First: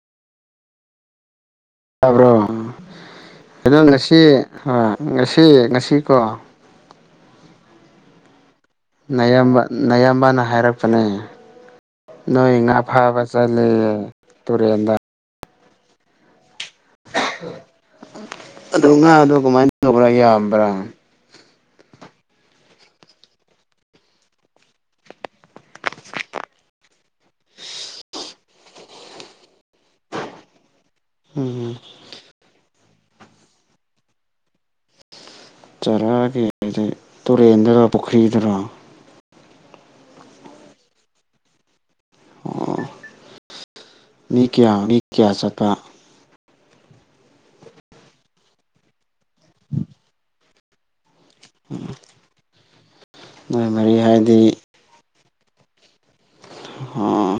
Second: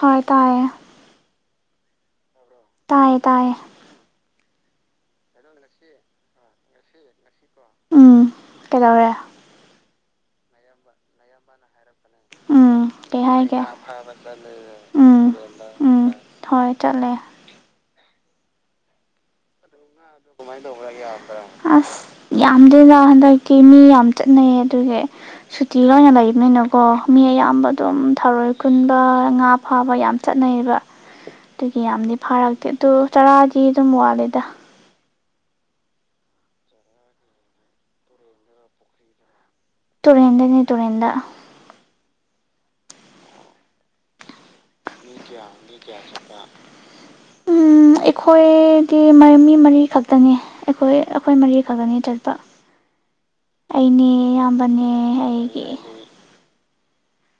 ꯍꯣꯏ ꯇꯥꯏ ꯌꯥꯕ꯭ꯔꯣ ꯇꯥꯏꯌꯦ ꯑꯗꯣ ꯉꯁꯤ ꯍꯣꯏ ꯉꯁꯤ ꯉꯁꯤꯀꯣ ꯎꯝ ꯀꯩꯗꯧꯔꯦ ꯅꯌꯥꯝꯕꯅ ꯍꯥꯏꯔꯛꯄꯅꯦ ꯅꯣꯏ ꯉꯥ ꯎꯝ ꯀꯩ ꯐꯥꯕ ꯆꯠ ꯍꯥꯏꯒꯦ ꯇꯨꯔꯦꯟꯗ ꯎꯝ ꯎꯝ ꯍꯣꯏ ꯆꯠꯂꯦꯦ ꯑꯗꯨ ꯉꯥꯗꯣ ꯀꯃꯥꯏꯅ ꯇꯧꯕ꯭ꯔꯥ ꯌꯥꯝꯕ꯭ꯔꯥ ꯑꯁ ꯌꯥꯝꯗꯦꯗ ꯍꯟꯗꯛꯀꯤ ꯃꯤ ꯌꯥꯝ ꯆꯠꯅꯩꯌꯦ ꯑꯗꯨꯒꯤ ꯁꯨꯇꯤ ꯂꯣꯏ ꯑꯣꯏꯅ ꯂꯩꯕꯅꯤꯅꯀꯣ ꯃꯤ ꯑꯌꯥꯝꯕ ꯑꯗꯨꯝ ꯊꯧꯔꯣꯏ ꯀꯨꯟꯕ ꯉꯥ ꯐꯥꯕ ꯌꯥꯝ ꯆꯠꯅꯩꯌꯦꯕ ꯎꯝ ꯑꯗꯨꯒꯤ ꯌꯥꯝꯗꯤ ꯐꯥꯔꯛꯇꯦ ꯑꯗꯨ ꯇꯔꯥꯗꯤ ꯑꯗꯨꯝ ꯋꯥꯠꯂꯦꯗ ꯆꯥꯔꯛꯑꯒꯦ ꯇꯨꯔꯦꯟꯗꯔꯣ ꯄꯨꯈ꯭ꯔꯤꯗꯔꯣ ꯇꯨꯔꯦꯟꯗꯅꯤ ꯇꯨꯔꯦꯟꯗ ꯑꯣ ꯃꯤ ꯀꯌꯥ ꯃꯤ ꯀꯌꯥ ꯆꯠꯄ ꯎꯝ ꯑꯩꯈꯣꯏꯗꯤ ꯃꯤ ꯃꯔꯤ ꯈꯛꯇꯅꯤ ꯑꯩꯈꯣꯏ ꯑꯩꯈꯣꯏ ꯃꯔꯤ ꯈꯛꯇꯅꯤ ꯆꯠꯄ ꯅꯣꯏ ꯃꯔꯤ ꯑꯩꯅꯦ ꯍꯥꯏꯗꯤ ꯏꯌꯥꯝꯕꯅꯦ ꯑꯩ ꯑꯣ ꯑꯣ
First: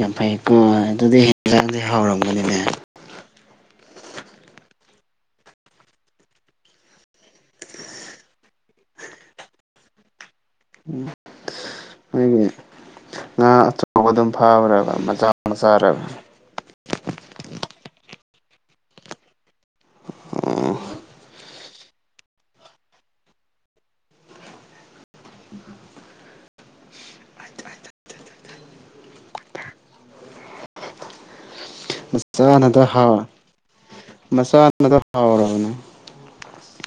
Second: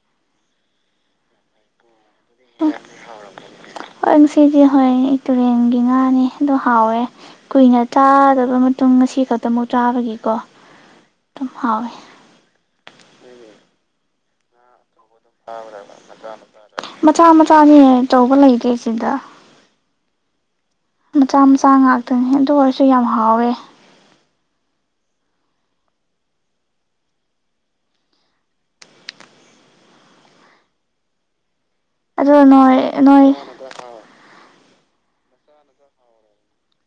ꯌꯥꯝ ꯐꯩꯀꯣ ꯑꯗꯨꯗꯤ ꯍꯥꯎꯔꯝꯒꯅꯤꯅꯦ ꯍꯣꯏ ꯉꯁꯤꯗꯤ ꯍꯣꯏꯅꯦ ꯇꯨꯔꯦꯟꯒꯤ ꯉꯥꯅꯤ ꯑꯗꯣ ꯍꯥꯎꯋꯦ ꯀꯨꯏꯅ ꯆꯥꯗꯕ ꯃꯇꯨꯡ ꯉꯁꯤ ꯈꯛꯇ ꯑꯃꯨꯛ ꯆꯥꯕꯒꯤꯀꯣ ꯑꯗꯨꯝ ꯍꯥꯎꯋꯦ ꯅꯣꯏꯒꯤ ꯉꯥ ꯑꯆꯧꯕ ꯑꯗꯨꯝ ꯐꯥꯕꯔꯕ ꯃꯆꯥ ꯃꯆꯥꯔꯕ ꯃꯆꯥ ꯃꯆꯥꯅꯦ ꯑꯆꯧꯕ ꯂꯩꯇꯦ ꯁꯤꯗ ꯑꯣ ꯃꯆꯥ ꯃꯆꯥ ꯉꯥꯛꯇꯅꯤ ꯑꯗꯨ ꯑꯣꯏꯔꯁꯨ ꯌꯥꯝ ꯍꯥꯎꯋꯦ ꯑꯗꯣ ꯅꯣꯏ ꯃꯆꯥꯅꯗ ꯍꯥꯎ ꯅꯣꯏ ꯃꯆꯥꯅꯗ ꯍꯥꯎꯔꯕꯅꯦ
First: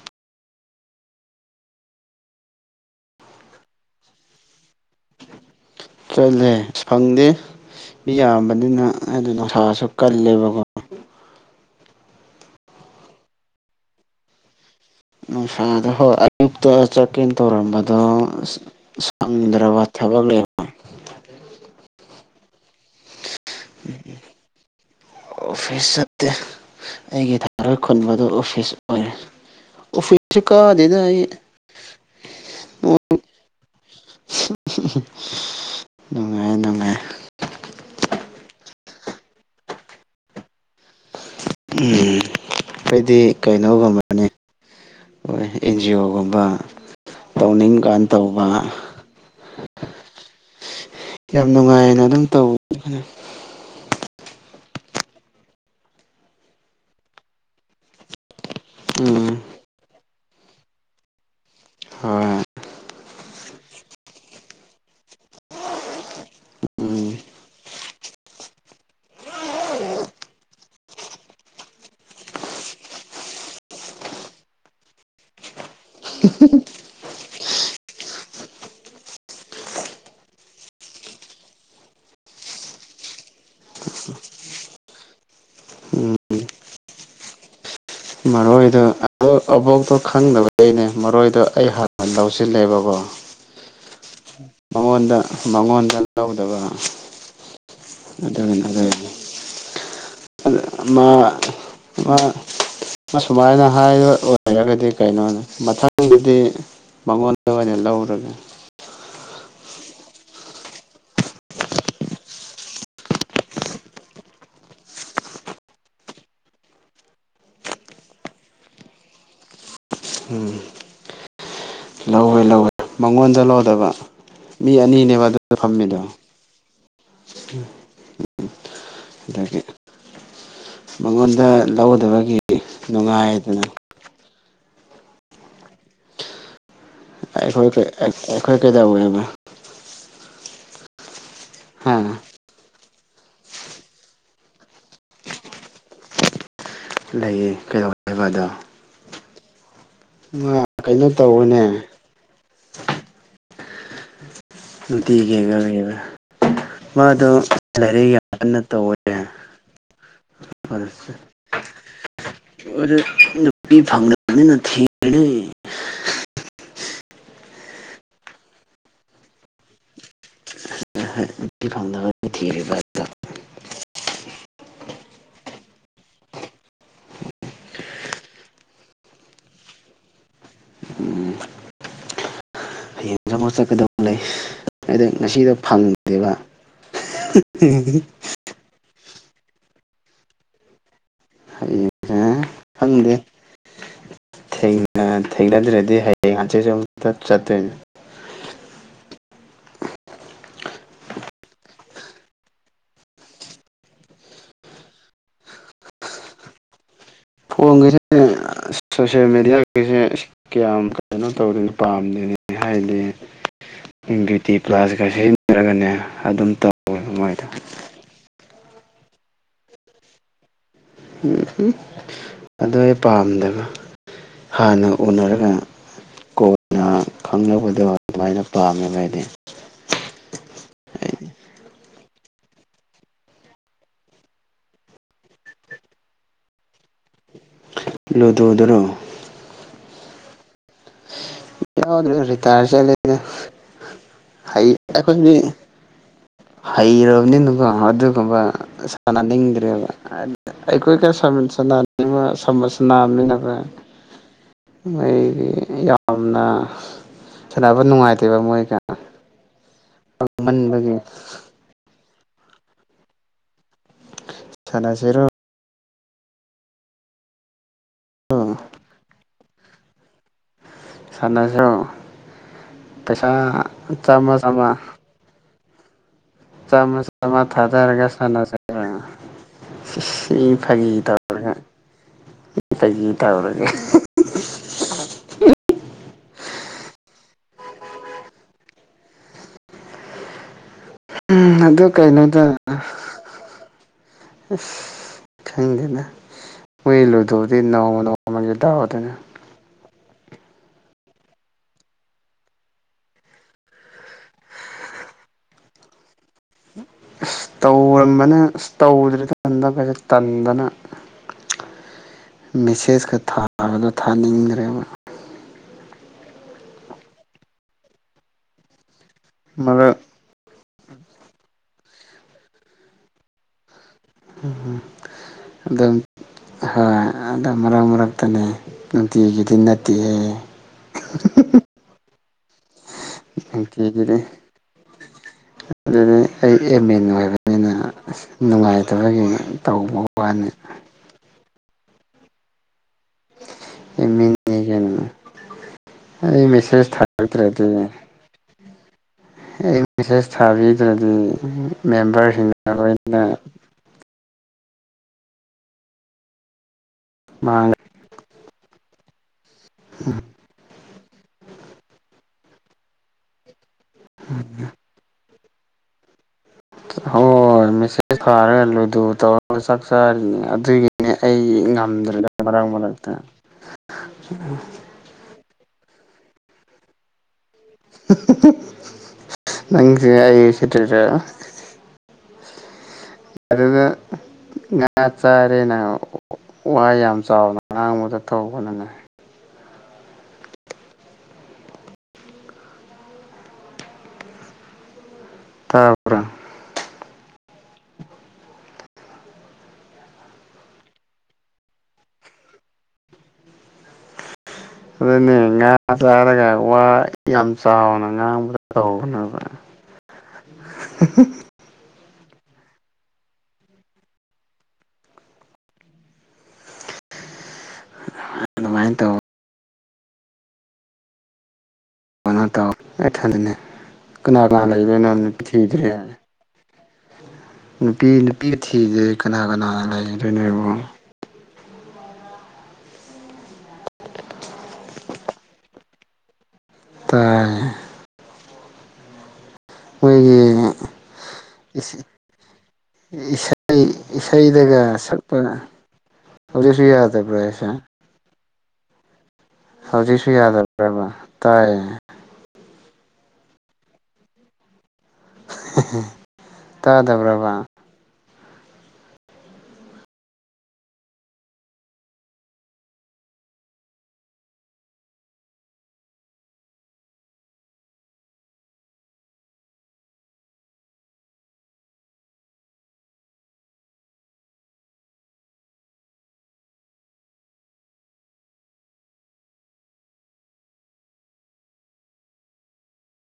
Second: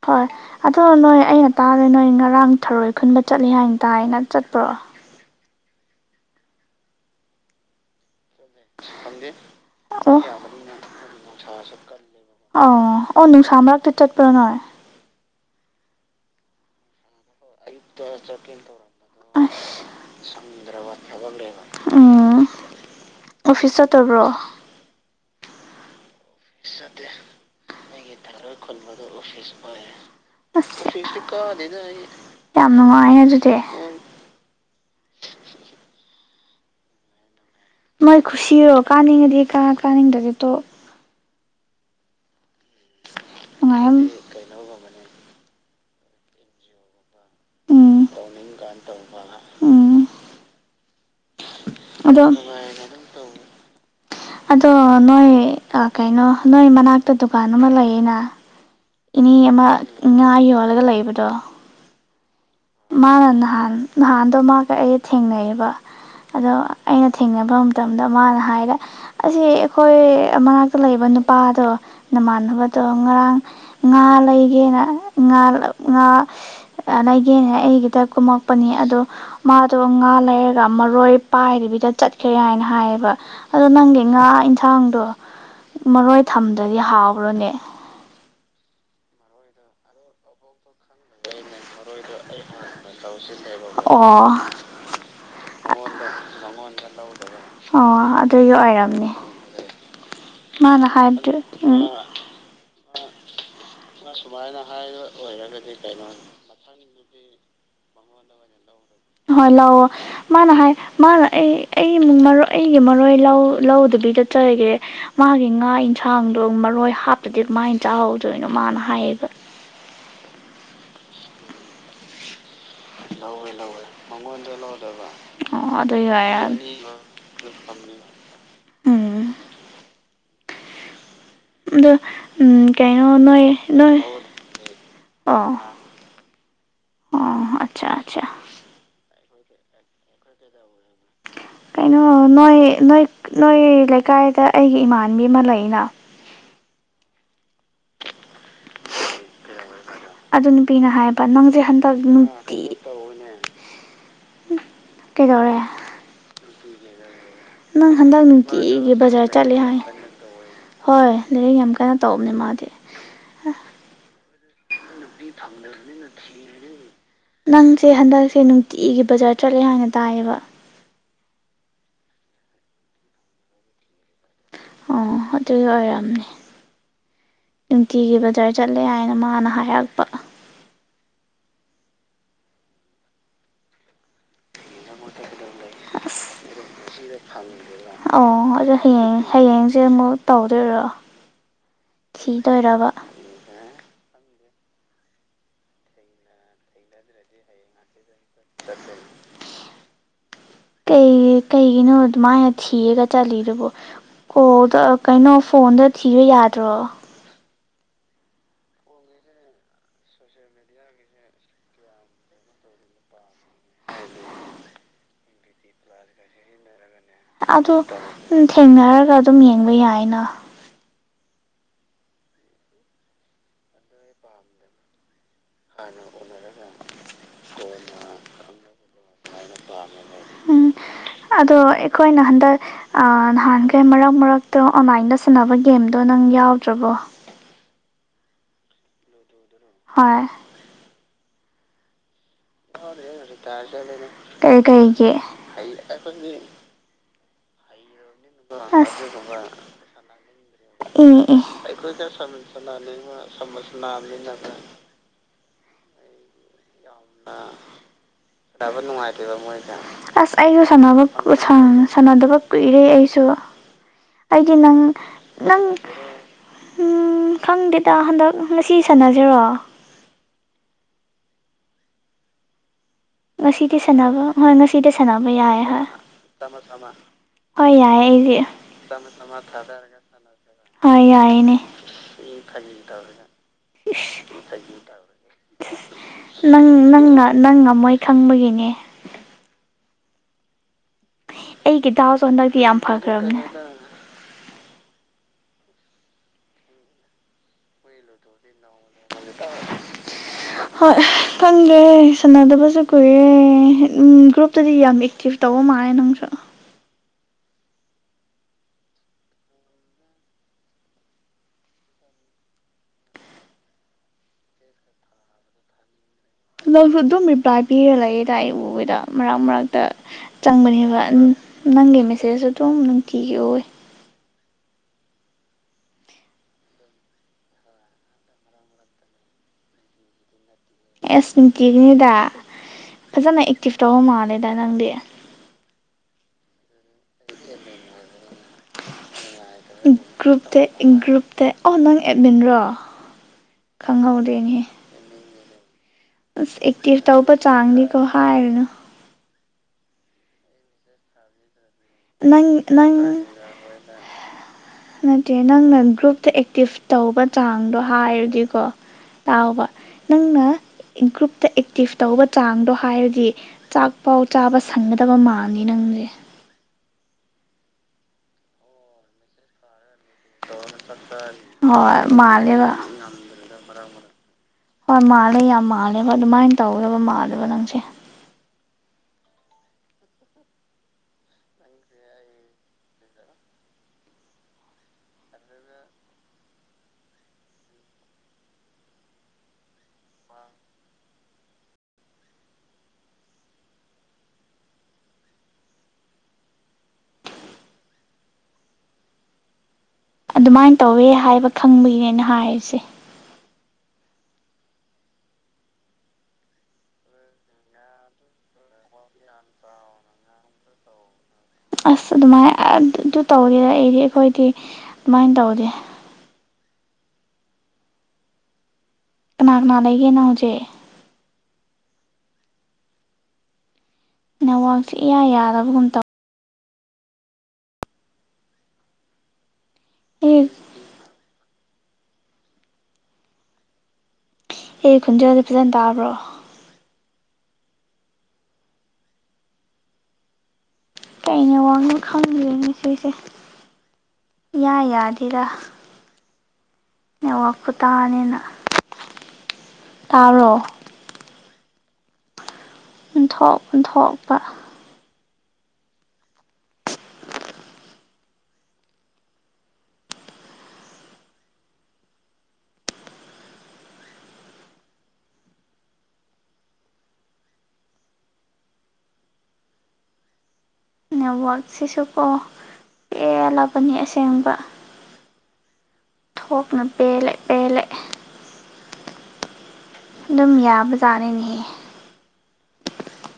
ꯍꯣꯏ ꯑꯗꯣ ꯅꯣꯏ ꯑꯩꯅ ꯇꯥꯔꯦ ꯅꯣꯏ ꯉꯔꯥꯡ ꯊꯔꯣꯏ ꯈꯨꯟꯕ ꯆꯠꯂꯤ ꯍꯥꯏꯅ ꯇꯥꯏꯅ ꯆꯠꯄ꯭ꯔꯣ [inaudible] ꯆꯠꯂꯦ ꯐꯪꯗꯦ ꯌꯥꯝꯕꯅꯤꯅ ꯍꯥꯏꯗꯤ ꯅꯨꯡꯁꯥꯁꯨ ꯑꯣ ꯀꯜꯂꯦꯕꯀꯣ ꯑꯣ ꯑꯣ ꯅꯨꯡꯁꯥ ꯃꯔꯛꯇ ꯆꯠꯄꯔ ꯅꯣꯏ ꯅꯨꯡꯁꯥ ꯍꯣꯏ ꯑꯌꯨꯛꯇ ꯆꯠ ꯆꯠꯀꯦꯅ ꯇꯧꯔꯝꯕꯗꯣ ꯑꯁ ꯁꯪꯗ꯭ꯔꯕ ꯊꯕꯛ ꯂꯩꯕ ꯎꯝ ꯑꯣꯐꯤꯁ ꯆꯠꯇꯕ꯭ꯔꯣ ꯑꯣꯐꯤꯁ ꯆꯠꯇꯦ ꯑꯩꯒꯤ ꯊꯥꯔꯣꯏ ꯦ ꯅꯒꯤ ꯈꯨꯟꯕꯗꯣ ꯊꯔꯣꯏ ꯑꯣꯐꯤꯁ ꯈꯨꯟꯕꯗꯨ ꯑꯣꯏꯔꯦ ꯑꯣꯐꯤꯁ ꯑꯣꯏꯔꯦ ꯑꯣꯐꯤꯁꯁꯨ ꯀꯥꯗꯦꯗ ꯑꯩ ꯑꯁ ꯌꯥꯝ ꯅꯨꯡꯉꯥꯏꯍꯦ ꯑꯗꯨꯗꯤ ꯅꯨꯡꯉꯥꯏ ꯅꯨꯡꯉꯥꯏ ꯃꯣꯏ ꯈꯨꯁꯤꯔꯣ ꯀꯥꯅꯤꯡꯉꯗꯤ ꯀꯥ ꯀꯥꯅꯤꯡꯗꯔꯗꯤ ꯇꯣꯛ ꯎꯝ ꯑꯩꯗꯤ ꯀꯩꯅꯣꯒꯨꯝꯕꯅꯤ ꯍꯣꯏ ꯑꯦꯟ ꯖꯤ ꯑꯣꯒꯨꯝꯕ ꯇꯧꯅꯤꯡꯀꯥꯟ ꯎꯝ ꯇꯧꯕ ꯎꯝ ꯀꯌꯥꯝ ꯅꯨꯡꯉꯥꯏꯅ ꯑꯗꯣ ꯑꯗꯨꯝ ꯇꯧꯋ ꯑꯗꯣ ꯅꯣꯏ ꯀꯩꯅꯣ ꯅꯣꯏ ꯃꯅꯥꯛꯇ ꯗꯨꯀꯥꯟ ꯑꯃ ꯂꯩꯌꯦꯅ ꯏꯅꯦ ꯎꯝ ꯑꯃ ꯉꯥ ꯌꯣꯜꯂꯒ ꯂꯩꯕꯗꯣ ꯍꯣꯏ ꯃꯥꯅ ꯅꯍꯥꯟ ꯅꯍꯥꯟꯗꯣ ꯃꯥꯒ ꯑꯩ ꯊꯦꯡꯅꯩꯌꯦꯕ ꯑꯗꯣ ꯑꯩꯅ ꯎꯝ ꯊꯦꯡꯅꯕ ꯃꯇꯝꯗ ꯃꯥꯅ ꯍꯥꯏꯔꯦ ꯑꯁꯤ ꯑꯩꯈꯣꯏ ꯃꯅꯥꯛꯇ ꯂꯩꯕꯅꯤ ꯅꯨꯄꯥꯗꯣ ꯅꯃꯥꯟꯅꯕꯗꯣ ꯉꯔꯥꯡ ꯉꯥ ꯂꯩꯒꯦꯅ ꯉꯥꯥ [unintelligible] ꯌꯦꯅ ꯑꯩꯒꯤꯗ ꯀꯨꯝꯃꯛꯄꯅꯤ ꯑꯗꯣ ꯃꯥꯗꯣ ꯉꯥ ꯂꯩꯔꯒ ꯃꯔꯣꯏ ꯄꯥꯏꯗꯕꯤꯗ ꯆꯠꯈꯔꯦ ꯀꯩ ꯍꯥꯏꯅ ꯍꯥꯏꯌꯦꯕ ꯑꯗꯣ ꯅꯪꯒꯤ ꯉꯥ ꯌꯦꯟꯁꯥꯡꯗꯣ ꯎꯝ ꯃꯔꯣꯏ ꯊꯝꯗ꯭ꯔꯗꯤ ꯍꯥꯎꯔꯣꯏꯅꯦ ꯃꯔꯣꯏꯗꯣ ꯑꯗꯨ ꯑꯕꯣꯛꯇꯣ ꯈꯪꯗꯕꯩꯅꯦ ꯃꯔꯣꯏꯗꯣ ꯑꯩ ꯍꯥꯟꯅ ꯂꯧꯁꯤꯜꯂꯦꯕꯀꯣ ꯑꯣ ꯃꯉꯣꯟꯗ ꯃꯉꯣꯟꯗ ꯂꯧꯗꯕ ꯑꯣ ꯑꯗꯨꯒꯤ ꯑꯗꯨꯅ ꯑꯗꯨꯒꯤ ꯑꯣꯏꯔꯝꯅꯤ ꯃꯥꯅ ꯍꯥꯏꯕꯗꯨ ꯎꯝ ꯁꯨꯃꯥꯏꯅ ꯍꯥꯏꯕ ꯑꯣꯏ ꯁꯨꯃꯥꯏꯅ ꯍꯥꯏꯕ ꯑꯣꯏꯔꯒꯗꯤ ꯀꯩꯅꯣ ꯃꯊꯪꯗꯨꯗꯤ ꯂꯧꯔꯒ ꯍꯣꯏ ꯂꯥꯛꯑꯣ ꯃꯥꯅ ꯍꯥꯏ ꯃꯥꯅ ꯑꯩ ꯑꯩꯒꯤ ꯃꯔꯣꯏ ꯑꯩꯒꯤ ꯃꯔꯣꯏ ꯂꯧꯗꯕꯤꯗ ꯆꯠ ꯀꯩꯒꯦ ꯃꯥꯒꯤ ꯉꯥ ꯌꯦꯟꯁꯥꯡꯗꯣ ꯃꯔꯣꯏ ꯍꯥꯞꯄꯗꯤ ꯀꯃꯥꯏꯅ ꯆꯥꯎꯍꯧꯗꯣꯏꯅꯣ ꯃꯥꯅ ꯍꯥꯏꯌꯦꯕ ꯎꯝ ꯂꯧꯋꯦ ꯂꯧꯋꯦ ꯃꯉꯣꯟꯗ ꯂꯧꯗꯕ ꯃꯤ ꯑꯅꯤꯅꯦꯕ ꯑꯗꯨꯗ ꯑꯣ ꯐꯝꯃꯤꯗꯣ ꯑꯗꯨ ꯌꯥꯔꯦ ꯎꯝ ꯑꯗꯒꯤ ꯃꯉꯣꯟꯗ ꯑꯗ ꯂꯧꯗꯕꯒꯤ ꯎꯝ ꯀꯩꯅꯣ ꯅꯣꯏ ꯅꯨꯡꯉꯥꯏꯗꯅ ꯅꯣꯏ ꯑꯥ ꯑꯩꯈꯣꯏ ꯑꯩꯈꯣꯏ ꯀꯩꯗꯧꯋꯦꯕ ꯍꯥ ꯀꯩꯅꯣ ꯅꯣꯏ ꯅꯣꯏ ꯅꯣꯏ ꯂꯩꯀꯥꯏꯗ ꯑꯩꯒꯤ ꯏꯃꯥꯟꯕꯤ ꯑꯃ ꯂꯩꯅ ꯂꯩꯌꯦ ꯀꯩꯗꯧꯦ ꯍꯥꯏꯕ ꯑꯗꯣ ꯑꯗꯨ ꯃꯥ ꯅꯨꯄꯤꯅ ꯀꯩꯅꯣ ꯍꯥꯏꯕ ꯅꯪꯁꯦ ꯇꯧꯕꯅꯦ ꯍꯟꯗꯛ ꯅꯨꯡꯇꯤ ꯀꯩꯗꯧꯔꯦ ꯊꯒꯦꯒ ꯑꯗꯣ ꯅꯪ ꯂꯥꯏꯔꯤꯛ ꯍꯟꯗꯛ ꯌꯥꯝꯅ ꯅꯨꯡꯇꯤꯒꯤ ꯇꯧꯋꯦ ꯕꯖꯥꯔ ꯆꯠꯂꯦ ꯍꯥꯏ ꯍꯣꯏ ꯂꯥꯏꯔꯤꯛ ꯌꯥꯝ ꯀꯟꯅ ꯇꯧꯕꯅꯦ ꯃꯥꯗꯤ ꯅꯨꯄꯤ ꯐꯪꯅꯤꯊ ꯊꯥꯡꯝꯂꯕꯅ [unintelligible] ꯅꯪꯁꯦ ꯍꯟꯗꯛꯁꯦ ꯅꯨꯡꯇꯤꯒꯤ ꯕꯖꯥꯔ ꯆꯠꯂꯦ ꯍꯥꯏꯥꯟꯅ ꯇꯥꯏꯌꯦꯕ [unintelligible] ꯑꯣꯠꯇ ꯑꯣꯏꯔ ꯅꯨꯡꯇꯤꯒꯤ ꯕꯖꯔ ꯆꯠꯂꯦ ꯍꯥꯏꯅ ꯃꯥꯅ ꯍꯥꯏꯔꯛꯄ ꯎꯝ ꯍꯌꯦꯡ ꯆ ꯑꯃ ꯆꯠꯀꯗꯕ ꯂꯩ ꯑꯗ ꯉꯁꯤꯗ ꯑꯣ ꯑꯗꯨ ꯍꯌꯦ ꯍꯌꯦꯡꯁꯦ ꯑꯃꯨꯛ ꯇꯧꯗꯣꯏꯔꯣ ꯍꯌꯦꯡꯁꯦ ꯊꯤꯗꯣꯏꯔꯕ ꯈꯪꯗꯦ ꯊꯦꯡꯅꯗ꯭ꯔꯗꯤ ꯍꯌꯦꯡ ꯉꯆꯦꯁꯨ ꯑꯃꯨꯇ ꯆꯠꯇꯣꯏꯅꯦ [unintelligible] ꯀꯩ ꯀꯩꯒꯤꯅꯣꯃꯥꯏꯅ ꯊꯤꯔꯒ ꯆꯠꯂꯤꯗꯨꯕꯣ ꯑꯣ ꯀꯩꯅꯣ ꯐꯣꯟꯗ ꯊꯤꯕ ꯌꯥꯗ꯭ꯔꯣ ꯐꯣꯟꯒꯤꯁꯦ ꯁꯣꯁꯦꯜ ꯃꯦꯗꯤꯌꯥꯒꯤꯁꯦ ꯀꯌꯥꯝ ꯀꯩꯅꯣ ꯇꯧꯔꯤꯅꯣ ꯄꯥꯝꯗꯅꯦ ꯍꯥꯏꯗꯤ ꯕꯌꯨꯇꯤ ꯄ꯭ꯂꯥꯁ ꯈꯔ ꯁꯤꯖꯤꯟꯅꯔꯒꯅꯦ ꯑꯗꯨꯝ ꯇꯧ ꯑꯗꯨ ꯎ ꯊꯦꯡꯅꯔꯒ ꯑꯗꯨꯝ ꯌꯦꯡꯕ ꯌꯥꯏꯅ ꯎꯝ ꯎꯝ ꯑꯗꯨꯣ ꯑꯩ ꯄꯥꯝꯗꯕ ꯍꯥꯟꯅ ꯎꯅꯔꯛ ꯀꯣꯏꯅ ꯈꯪꯅꯕꯗꯣ ꯑꯗꯨꯃꯥꯏꯅ ꯄꯥꯝꯃꯦꯕ ꯍꯥꯏꯗꯤ ꯎꯝ ꯑꯗꯣ ꯑꯩꯈꯣꯏꯅ ꯅꯍꯥꯟꯈꯩ ꯃꯔꯛ ꯃꯔꯛꯇ ꯑꯣꯟꯂꯥꯏꯟꯗ ꯁꯥꯟꯟꯅꯅꯕ ꯒꯦꯝꯗꯣ ꯅꯪ ꯌꯥꯎꯗ꯭ꯔꯕꯣ ꯂꯨꯗꯗꯔꯣ ꯍꯣꯏ ꯌꯥꯎꯗ꯭ꯔ ꯀꯩ ꯀꯩꯒꯤ ꯍꯩꯔꯕꯅꯤ ꯀ ꯑꯗꯨ ꯑꯁ ꯁꯥꯟꯅꯅꯤꯡꯗ꯭ꯔꯦꯕ ꯑꯩꯈꯣꯏ ꯑꯦ ꯁꯝꯁ ꯅꯃꯤ ꯂ ꯃꯣꯏꯗꯤ ꯌꯥꯝꯅ ꯁꯥꯟꯅꯕ ꯅꯨꯡꯉꯥꯏꯇꯦꯕ ꯃꯣꯏꯒ ꯑꯁ ꯑꯩꯁꯨ ꯃꯟꯕꯒꯤ ꯁꯥꯟꯅꯕ ꯁꯥꯟꯅꯗꯕ ꯀꯨꯏꯔꯦ ꯑꯩꯁꯨ ꯑꯩꯗꯤ ꯅꯪ ꯁꯥꯟꯅꯁꯤꯔꯣ ꯅꯪ ꯎ ꯈꯪꯗꯦ ꯏꯇꯥ ꯍꯟꯗꯛ ꯉꯁꯤ ꯁꯥꯟꯅꯁꯤꯔꯣ ꯁꯥꯟꯅꯁꯤ ꯄꯩꯁꯥ ꯉꯁꯤꯗꯤ ꯁꯥꯟꯅꯕ ꯆꯥꯝꯃ ꯍꯣꯏ ꯆꯥꯝꯃ ꯉꯁꯤꯗꯤ ꯁꯥꯟꯅꯕ ꯌꯥꯏ ꯍꯣꯏ ꯆꯥꯝꯃ ꯆꯥꯝꯃ ꯍꯣꯏ ꯌꯥꯏ ꯊꯥꯗꯔꯒ ꯑꯩꯁ ꯁꯥꯟꯅꯁꯦ ꯁꯤ ꯐꯥꯒꯤ ꯍꯣꯏ ꯇꯧꯔꯒ ꯌꯥꯏꯦ ꯁꯤ ꯈꯖꯤ ꯐꯥꯒꯤ ꯇꯔ ꯇꯧꯔꯒ ꯁꯤ ꯈꯖꯤ ꯇꯔꯒ ꯅꯪ ꯅꯪꯅ ꯅꯪꯅ ꯃꯣꯏ ꯈꯪꯕꯒꯤꯅꯦ ꯎꯝ ꯑꯗꯨ ꯑꯩꯒꯤ ꯗꯥꯎꯁꯨ ꯀꯩꯅꯣꯗ ꯍꯟꯗꯛꯇꯤ ꯌꯥꯝ ꯐꯈ꯭ꯔꯕꯅꯦ ꯑꯁ ꯈꯪꯗꯦꯅ ꯃꯣꯏ ꯂꯣꯏꯗꯧꯗꯤ ꯅꯣꯡꯃ ꯅꯣꯡꯃꯒꯤ ꯇꯎꯗꯅ [unintelligible] ꯍꯣꯏ ꯈꯪꯗꯦ ꯁꯥꯟꯅꯗꯕꯁꯨ ꯀꯨꯏꯔꯦ ꯎ ꯒ꯭ꯔꯨꯞꯇꯗꯤ ꯌꯥꯝ ꯑꯦꯛꯇꯤꯚ ꯇꯧ ꯃꯥꯅꯦ ꯅꯪꯁꯨ ꯎꯝ ꯑ ꯇꯧꯔꯝꯕꯅ ꯇꯧꯗ꯭ꯔꯦ ꯇꯟꯗ ꯀꯩꯁꯦ ꯇꯟꯗꯅ ꯃꯦꯁꯦꯖꯀ ꯊꯥꯕꯗ ꯊꯥꯅꯤꯡꯗ꯭ꯔꯦꯕ ꯅꯁꯨ ꯑꯗꯨꯝ ꯔꯤꯄ꯭ꯂꯥꯏ ꯄꯤꯔ ꯂꯩꯦꯗ ꯏ ꯎꯗ ꯃꯔꯛ ꯃꯔꯛꯇ ꯃꯔꯛ ꯆꯪꯕꯅꯦꯕ ꯅꯪꯒꯤ ꯃꯤ ꯁꯦꯁꯨ ꯑꯗꯨꯝ ꯅꯨꯡꯇꯤꯒꯤ ꯑꯣꯏ ꯎꯝ ꯑꯗ ꯍꯣꯏ ꯑꯗꯣ ꯃꯔꯛ ꯃꯔꯛꯇꯅꯦ ꯅꯨꯡꯇꯤꯒꯤꯗꯤ ꯅꯠꯇꯦꯍ ꯑꯦ ꯁꯃꯤꯇꯤꯒꯅꯤꯗꯥ ꯖꯅ ꯑꯦꯛꯛꯇꯤꯞꯇꯥꯎ ꯍ ꯅꯨꯡꯇꯤꯒꯤꯗꯤ ꯃꯥꯂꯦꯗ ꯅꯪꯗꯤꯦ ꯑꯗꯨꯗꯤ ꯑꯩ ꯑꯦꯝ ꯑꯦꯟ ꯑꯣꯏꯕꯅꯤꯅ ꯅꯨꯡꯉꯥꯏꯇꯕꯒꯤ ꯇꯧꯕ ꯋꯥꯅꯤ ꯒ꯭ꯔꯨꯞꯇ ꯒ꯭ꯔꯨꯞꯇ ꯑꯣ ꯅꯪ ꯑꯦꯠꯃꯤꯟꯔꯣ ꯑꯦꯃꯤ ꯀꯩꯅꯅ ꯑꯁ ꯑꯦꯛꯇꯤꯚ ꯇꯧꯕ ꯊꯥꯔꯛꯇ꯭ꯔꯗꯤ ꯆꯥꯡꯅꯤꯀꯣ ꯍꯥꯏꯔꯅ ꯑꯩ ꯃꯤꯁꯦ ꯊꯕꯤꯗ꯭ꯔꯗꯤ ꯅꯪ ꯃꯦꯝꯕꯔꯁꯤꯡꯒ ꯅꯪ ꯂꯣꯏꯅꯅ ꯅꯠꯇꯦ ꯅꯪꯅ ꯒ꯭ꯔꯨꯞꯇ ꯑꯦꯛꯇꯤꯚ ꯇꯧꯕ ꯃꯥꯡ ꯆꯥꯡꯗꯣ ꯍꯥꯏꯔꯗꯤꯀꯣ ꯇꯥꯎꯕ ꯅꯪꯅ ꯒ꯭ꯔꯨꯞꯇ ꯑꯦꯛꯇꯤꯞ ꯇꯧꯕ ꯆꯥꯡꯗꯣ ꯍꯥꯏꯔꯗꯤ ꯆꯥꯛ ꯄꯥꯎ ꯆꯥꯕ ꯁꯪꯒꯗꯕ ꯃꯥꯜꯅꯤ ꯅꯪꯁꯦ ꯍꯣꯏꯣꯏ ꯃꯤꯁ ꯐꯥꯔꯦꯜꯂꯨꯗ ꯇꯧ ꯆꯥꯔꯤꯅꯦ ꯑꯗꯨꯒꯤꯅꯦ ꯑꯩ ꯍꯣꯏ ꯉꯝꯗ꯭ꯔꯦꯗ ꯃꯔꯛ ꯃꯥꯜꯂꯦꯕ ꯃꯔꯛꯇ ꯍꯣꯏ ꯃꯥꯜꯂꯦ ꯌꯥꯝ ꯃꯥꯜꯂꯦꯕꯣꯏ ꯑꯗꯨꯃꯥꯏꯅ ꯇꯧꯕ ꯃꯥꯜꯂꯦ ꯅꯪ ꯍꯥꯏꯏ ꯁꯤ ꯑꯗꯨꯅ ꯉꯥ ꯆꯥꯔꯦꯅ ꯋꯥ ꯌꯥꯝ ꯆꯥꯎꯅ ꯉꯥꯡꯕꯗ ꯊꯧꯕꯅꯤꯅꯦ [inaudible] ꯇꯥꯄꯔ ꯑꯗꯨꯃꯥꯏꯅ ꯇꯧꯋꯦ ꯍꯥꯏꯕ ꯈꯪꯕꯒꯤꯅꯦꯅ ꯍꯥꯏꯔꯤꯁꯦ ꯑꯗꯨꯅꯦ ꯉꯥ ꯆꯥꯔꯒ ꯋꯥ ꯌꯥꯝ ꯆꯥꯎꯅ ꯉꯥꯡꯕꯗ ꯇꯧꯕꯅꯦꯕ [inaudible] ꯑꯁ ꯑꯗꯨꯃꯥꯏ ꯑꯗꯨ ꯇꯧꯔꯤꯦꯗ ꯑꯩꯗꯤ ꯑꯩꯈꯣꯏꯗꯤ ꯑꯗꯨꯃꯥꯏꯅ ꯇꯧꯗꯦ ꯑꯗꯨꯃꯥꯏꯅ ꯇꯧ ꯀꯅꯥ ꯀꯅꯥ ꯂꯩꯒꯦꯅꯣ ꯍꯧꯖꯤꯦ ꯅ ꯇ ꯀꯅꯥ ꯀꯅꯥ ꯅꯦꯠꯋꯥꯛꯁꯦ ꯂꯩꯔꯦꯅ ꯏꯌꯥ ꯌꯥꯗꯕꯒꯨꯝ ꯊꯤꯗ꯭ꯔꯦ ꯇꯧ ꯅꯨꯄꯤ ꯅꯨꯄꯤ ꯊꯤꯤꯁꯦ ꯀꯅꯥ ꯀꯅꯥ ꯑꯩ ꯂꯩꯗꯣꯏꯅꯣꯕ ꯑꯦ ꯈꯨꯣꯟꯖꯦꯜꯁꯦ ꯐꯖꯅ ꯇꯥꯕ꯭ꯔꯣ ꯇꯥꯏ ꯑꯩꯈꯣꯏꯒꯤ ꯀꯩ ꯅꯦꯠꯋꯥꯛꯅꯣ ꯈꯪꯗ꯭ꯔꯦ ꯉꯁꯤꯁꯦ ꯏꯁꯩ ꯏꯌꯥ ꯏꯁꯩꯗꯒ ꯁꯛꯄ ꯌꯥꯗꯦꯗ ꯍꯧꯗꯁꯨ ꯌꯥꯦ ꯅꯦꯠꯋꯥꯛ ꯄ꯭ꯔꯦꯁꯦ ꯈꯨꯇꯥꯅꯤꯅ ꯍꯧꯖꯤꯛꯁꯨ ꯇꯥꯕ꯭ꯔꯣ ꯌꯥꯗ꯭ꯔꯕ ꯇꯥꯏ ꯣꯛꯟ ꯊꯣꯛꯣꯛꯄ ꯇꯥꯗꯕ꯭ꯔꯕ ꯅꯦꯠꯋꯥꯛꯛꯁꯤꯁꯨꯀꯣ ꯄꯦꯜꯂꯕꯅꯤ ꯑꯁꯦꯡꯕ ꯊꯣꯛꯣꯛꯅ ꯄꯦꯜꯂ ꯄꯦꯜꯂ ꯑꯗꯨꯝ ꯌꯥꯕꯖꯥꯅꯤꯅꯤꯍ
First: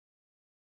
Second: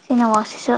ꯆꯅꯦꯃꯥꯁꯤꯁꯨ